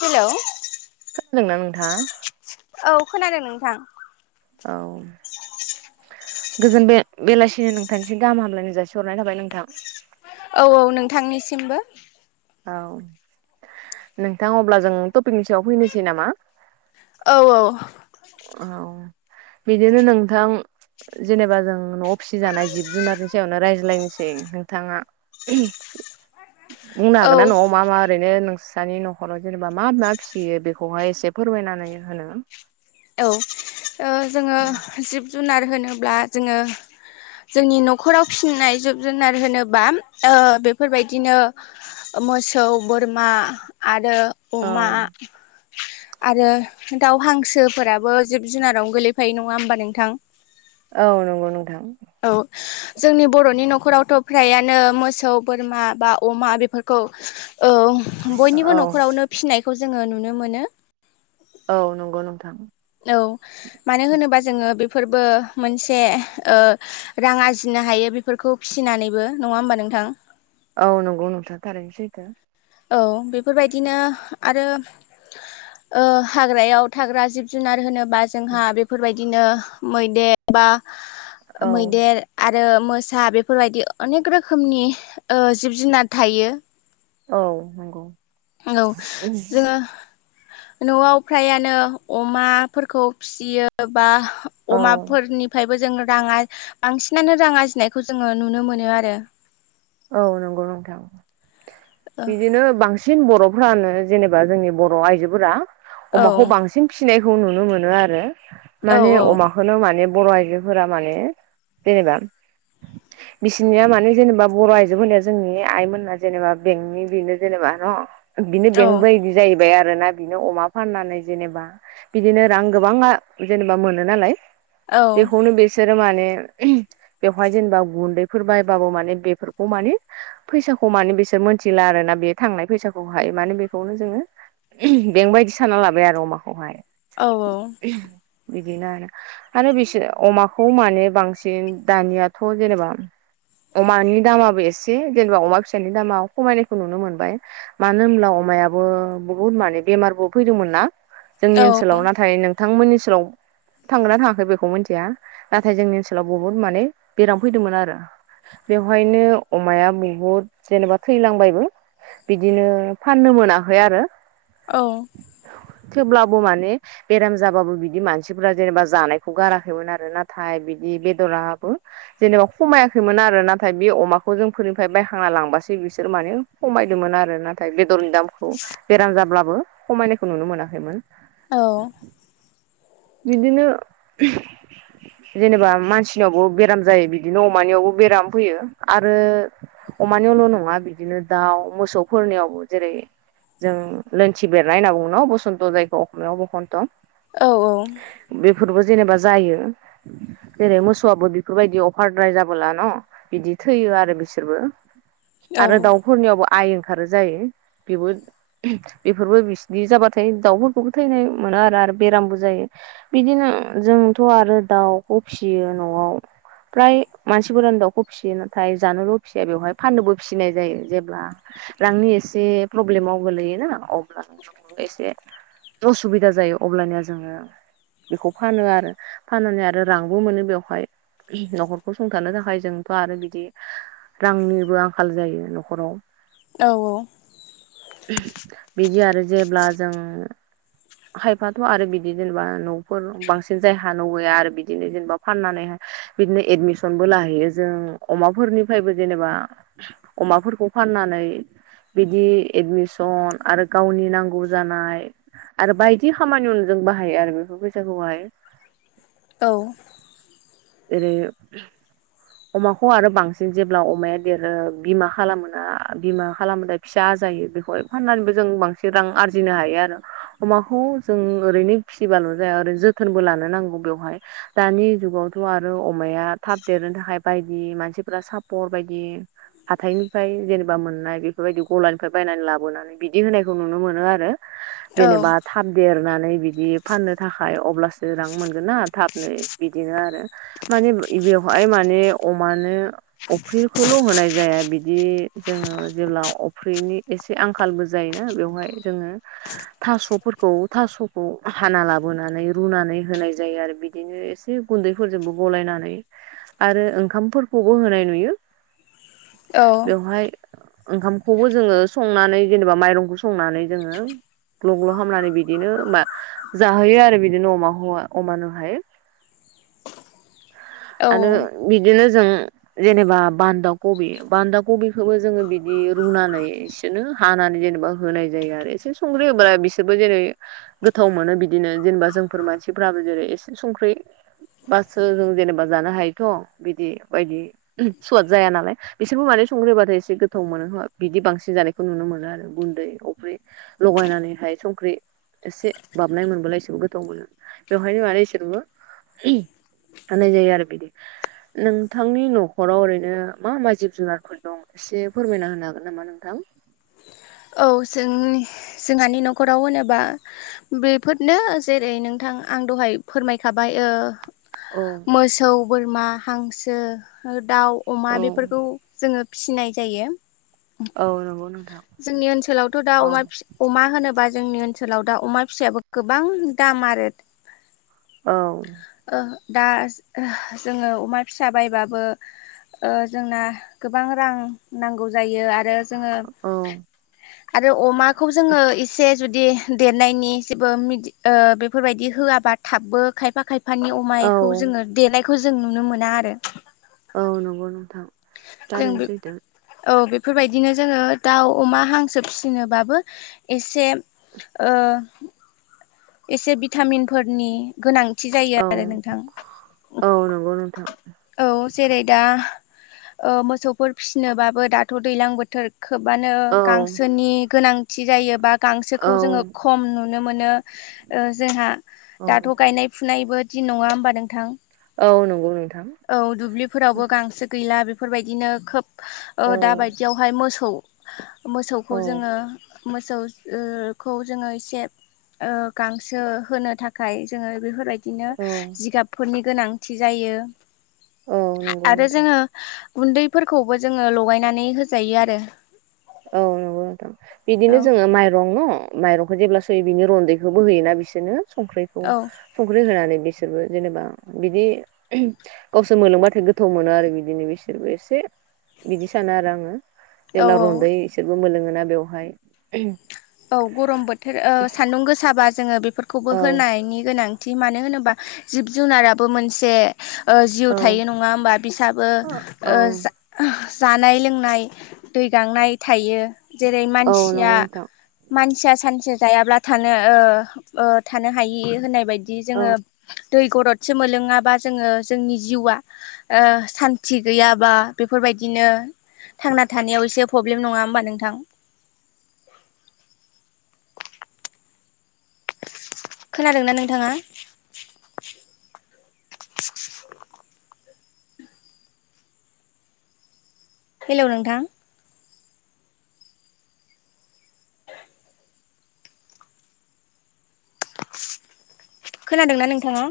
हेल'। ना नोंथां। औ खोनादों नोंथां। औ। गोजोन बे बेलासिनि नोंथांनिसि गाहाम हामलायनाय जासि हरनाय थाबाय नोंथां। औ औ नोंथांनिसिमबो। औ नोंथां अब्ला जों टपिकनि सायाव फैनोसै नामा। औ औ। औ बिदिनो नोंथां। जेनेबा जों न'आव फिसिजानाय जिब जुनारनि सायावनो रायज्लायनोसै नोंथाङा [unintelligible] बुंनो औ हागोन ना न'आव मा मा ओरैनो नोंस्रानि न'खराव जेनेबा मा मा फिसियो बेखौहाय एसे फो फोरबायायनानै होनो। औ ओ जोङो दे जिब जुनार होनोब्ला जोङो जोंनि न'खराव फिसिनाय जिब जुनार होनोबा ओ बेफोरबायदिनो। मोसौ बोरमा आर रो औ अमा आरो दाउ हांसोफोराबो जिब जुनाराव गोलैफायो नङा होनोमबा नोंथां। औ नंगौ नोंथां। औ जोंनि बर'नि न'खरावथ' फ्रायानो मोसौ बोरमा बा अमा बेफोरखौ औ औ बयनिबो न'खरावनो फिसिनायखौ जोङो नुनो मोनो। औ नंगौ नोंथां। औ मानो होनोबा जोङो बे फोरबो मोनसे ओ रां आरजिनो हायो बेफोरखौ फिसिनानैबो नङा होमबा नों नोंथां। औ नंगौ नोंथां थारैनोसैथो। औ बेफोरबायदिनो आरो ओ हाग्रायाव थाग्रा जिब जुनार होनोब बा जोंहा बेफोरबायदिनो मैदेर बा औ मैदेर आरो आरो मोसा बेफोरबायदि अनेक रोखोमनि ओ जिब जुनार थायो। औ नंगौ औ जोङो न'आव फ्रायानो अमाफोरखौ फिसियो बा औ अमाफोरनिफ्राय बोजों राङा बांसिनानो रां आरजिनायखौ जोङो नुनो मोनो आरो। औ नंगौ नोंथां ओ बिदिनो बां सिन बर'फ्रानो जेनेबा जोंनि बर' आइजोफोरा औ अमाखौ बांसिन फिसि सिनायखौ नुनो मोनो आरो माने अमाखौनो माने बर' आइजोफोरा माने जेनेबा बिसिनिया माने जेनेबा बर' आइजोफोरनिया जोंनि आइमोनना जेनेबा बेंकनि बेनो जेनेबा न बिनो बेंक बायदि जाहैबाय आ रोना बिनो अमा फाननानै जेनेबा बिदिनो रां गोबाङा जेनेबा मोनो नालाय। बेखौनो बिसोरो माने बेवहाय जेनेबा गुन्दैफोर बायबाबो माने बे बेफोरखौ माने फैसाखौ माने बिसोर मोनथिला आरो ना बे थांनाय फैसाखौ हायो माने बेखौनो जोङो बेंकबायदि साना लाबाय आरो अमाखौहाय। औ औ। बिदिनो आरो आरो बिसोर अमाखौ माने बांसिन दानियाथ' जेनेबा अमानि [inaudible] दामाबो एसे जेनेबा अमा फिसानि दामा खमायनायखौ नुनो मोनबाय मानो होनब्ला अमायाबो बहुत माने बेमारबो फैदोंमोन ना जोंनि ओनसोलाव नाथाय नोंथांमोननि ओनसोलाव थांगोना थाङाखै बेखौ मिथिया नाथाय जोंनि ओनसोलाव बहुद माने बेराम फैदोंमोन आरो बेवहायनो अमाया बहुद जेनेबा थैलांबायबो बिदिनो फाननो मोनाखै आरो औ थेवब्लाबो माने बेराम जाबाबो बिदि मानसिफोरा जेनेबा जानायखौ गाराखैमोन आरो नाथाय बि बेदराबो जेनेबा खमायाखैमोन आरोो [unintelligible] ना नाथाय बे अमाखौ जोंफोरनिफ्राय बायहांना लांबासो बिसोर माने खमायदोंमोन आरो नाथाय बे बेदरनि दामखौ बेराम जाब्लाबो खमायनायखौ नुनो मोनाखैमोन औ बिदिनो जेनेबा मानसिनियावबो बेराम जायो बिदिनो अमानियावबो बेराम फैयो आरो अमानियावल' नङा बिदिनो दाउ मोसौफोरनियावबो जेरै जों लोनथि बेरनाय होनना बुङो बसन्त जायखौ असमियाव बसन्त बेफोरबो जेनेबा जायो जेरै मोसौआबो बेफोरबायदि अफारद्राय जाबोला न बिदि थैयो आरो बिसोरबो आरो दाउफोरनियावबो आइ ओंखारो जायो बेबो बेफोरबो बिसनि जाबाथाय दाउफोरखौबो थैनाय आरो बेरामबो जायो बिदिनो जोंथ' आरो दाउखौ फिसियो न'आव फ्राय मानसिफोरानो दाउखौ फिसियो नाथाय जानोल' फिसिया बेवहाय फाननोबो फिसिनाय जायो जेब्ला रांनि एसे प्रब्लेमाव गोलैयोना अब्ला नों एसे असुबिदा जायो अबब्लाानया जोङो बेखौ फानो आरो फाननानै आरो रांबो मोनो बेवहाय न'खरखौ सुंथानो थाखाय जोंथ' आरो बिदि रांनिबो आंखाल जायो न'खराव बिदि आर एस [inaudible] जेब्ला जों खायफाथ' आरो बिदि जेनेबा ' [unintelligible] बांसिन जायहा न गैया आरो बिदिनो जेनेबा फाननानै बिदिनो एदमिसनबो लाहैयो जों जों अमाफोरनिफ्रायबो जेनेबा अमाफोरखौ फाननानै बिदि एडमिसन आरो गावनि नांगौ जानाय आरो बायदि खामानियावनो जों बाहायो आरो बेफोर फैसाखौहाय औ। एरै अमाखौ आरो बांसिन जेब्ला अमाया देरो बिमा खालामोा बिमा खालामोथाय फिसा आरो ज ब ज फ [inaudible] जो द जाव [inaudible] थ' आरो अमाया थाब देरनो थाखाय बायदि मानसिफोरा सापर्ट बायदि हाथथायनिफ्राय जेनेबा मोननाय बेफोरबायदि गलानिफ्राय बायनानै लाबोनानै बिदि होनायखौ नुनो मोनो आरो जेनेबा थाब देरनानै बिदि फाननो थाखाय अब्लासो रां मोनगोन ना थाबनो बिदिनो आरो माने बेवहाय माने अमानो अफ्रिखौल' होनाय जाया बिदि जोङो जेब्ला अफ्रिनि एसे आंखालबो जायोना बेवहाय जोङो थास'फोर थास'खौ हा लाबोनानै रु होनाय जायो आरो बिदिनो एसे गुै फोरजोंबो गलायनानै आरो ओंखामफोरखौबो होनाय नुयो। बेवहाय ओंखामखौबो जोङो संनानै जेनेबा माइरंखौ संनानै जोङो ग्ल' ग्ल' हामनानै बिदिनो मा जाहोयो आरो बिदिनो अमाखौ अमानोहाय [inaudible] आरो औ बिदिनो जों जेनेबा बान्दा कबि बान्दा कबिखौबो जोङो बिदि रुनानै इसेनो हानानै जेनेबा होनाय जायो आरो एसे संख्रि होब बिसोरबो जेरै गोथाव मोनो बिदिनो जेनेबा जोंफोर मानसिफ्राबो जेरै एसे संख्रि बासो जों जेनेबा जानो हायोथ' बिदि बायदि सुवाद जाया नालाय बिसोरबो माने सं ख्रि होबाथाय एसे गोथाव मोनो बिदि बांसिन जानायखौ नुनो मोनो आरो गुन्दै अफ्रि लगायनानैहाय संख्रि एसे बाबनाय मोनबोलाय इसोरबो गोथाव मोनो बेवहायनो मान इसोरबो आान जाय आरो आरो बिदि नोंथांनि न'खराव ओरैनो मा मा जिब जुनारफोर दं एसे फोरमायना होनो हागोन नामा नोंथां [inaudible] औ जोंनि जोंहानि न'खराव होनोबा बेफोरनो जेरै नोंथां आं दहाय फोरमायखाबाय ओ औ मोसौ बोरमा हांसो दाउ औ अमा बेफोरखौ जोङो फिनाय जायो। औ नंगौ नोंथां जोंनि ओनसोलावथ' दा औ अमा फि होनोबा जोंनि ओ ओनसोलाव दा अमा फिसायाबो गोबां दाम आरो औ ओ दा जोङो अमा फिसा बायबाबो जोंना गोबां रां नांगौ जायो आरो जोङो औ आरो अमाखौ जोङो एसे जुदि देरनायनि जेबो बेफोरबायदि होआबा थाबबोखाय फा खायफाननि औ अमायखौ जोङो देनायखौ जों नुनो मोना आरो औ नंगौ नोंथां जों बे थारैनोसैथो औ बेफोरबायदिनो जोङो दाउ अमा हांसो फिसिनोबाबो एसे ओ एसे भिटामिनफोरनि गोनां थि जायो औ आरो नोंथां औ नंगौ नोंथां औ जेरै दा मोसौफोर फिसिनोबाबो दाथ' दैज्लां बोथोर खोबानो औ गांसोनि गोनांथि जायोबा औ गांसोखौ जोङो खम नुनो मोनो ओ जोंहा औ दाथ' गायनाय फुनायबो दिन नङा होमबा नोंथां? औ नंगौ नोंथां औ दुब्लिफोरावबो गांसो गैला बे बेफोरबायदिनो खोब औ दाबायदियावहाय मोसौ मोसौखौ जोङो औ मोसौखौ जोङो एसे ओ गांसो होनो थाखाय जोङो बेफोरबायदिनो औ जिगाबफोरनि गोनांथि जायो नंगौ आरो नोंथां जोङो गुन्दैफोरखौबो जोङो लगायनानै होजायो आरो। औ नंगौ नोंथां औ बिदिनो जोङो माइरं न' माइरं जेब्लासय बिनि रन्दैखौबो होयोना बिसोरनो संख्रिखौ औ संख्रि होनानै बिसोर बिसोरबो जेनेबा बिदि गावसोर मोनलोंबाथाय गोथाव मोनो आरो बिदिनो बिसोरबो एसे बिदि सानो आरो आङो। औ औ। बो मोनलोङोना बेवहाय। औ गरम बोथोर ओ सान्दुं गोसाबा जोङो बेफोरखौबो औ होनायनि गोनां थि मानो होनोबा जिब जुनाराबो मोनसे ओ जिउ औ थायो नङा होमबा बिसाबो औ ओ जा जानाय लोंनाय दै गांनाय थायो जेरै औ मानसिया नंगौ नोंथां मानसिया सानसे जायाब्ला थानो ओ ओ थानो हायि होननाय बायदि औ जोङो दै गरदसो मोनलोङाबा जोङो जोंनि जिउआ सान्थि गैयाबा बेफोरबाय दिनो थांना थानायाव एसे प्रब्लेम नङा होमबा नोंथां? [inaudible] खोनादोंना नोंथाङा? हेल' नोंथां? खोनादोंना नोंथाङा?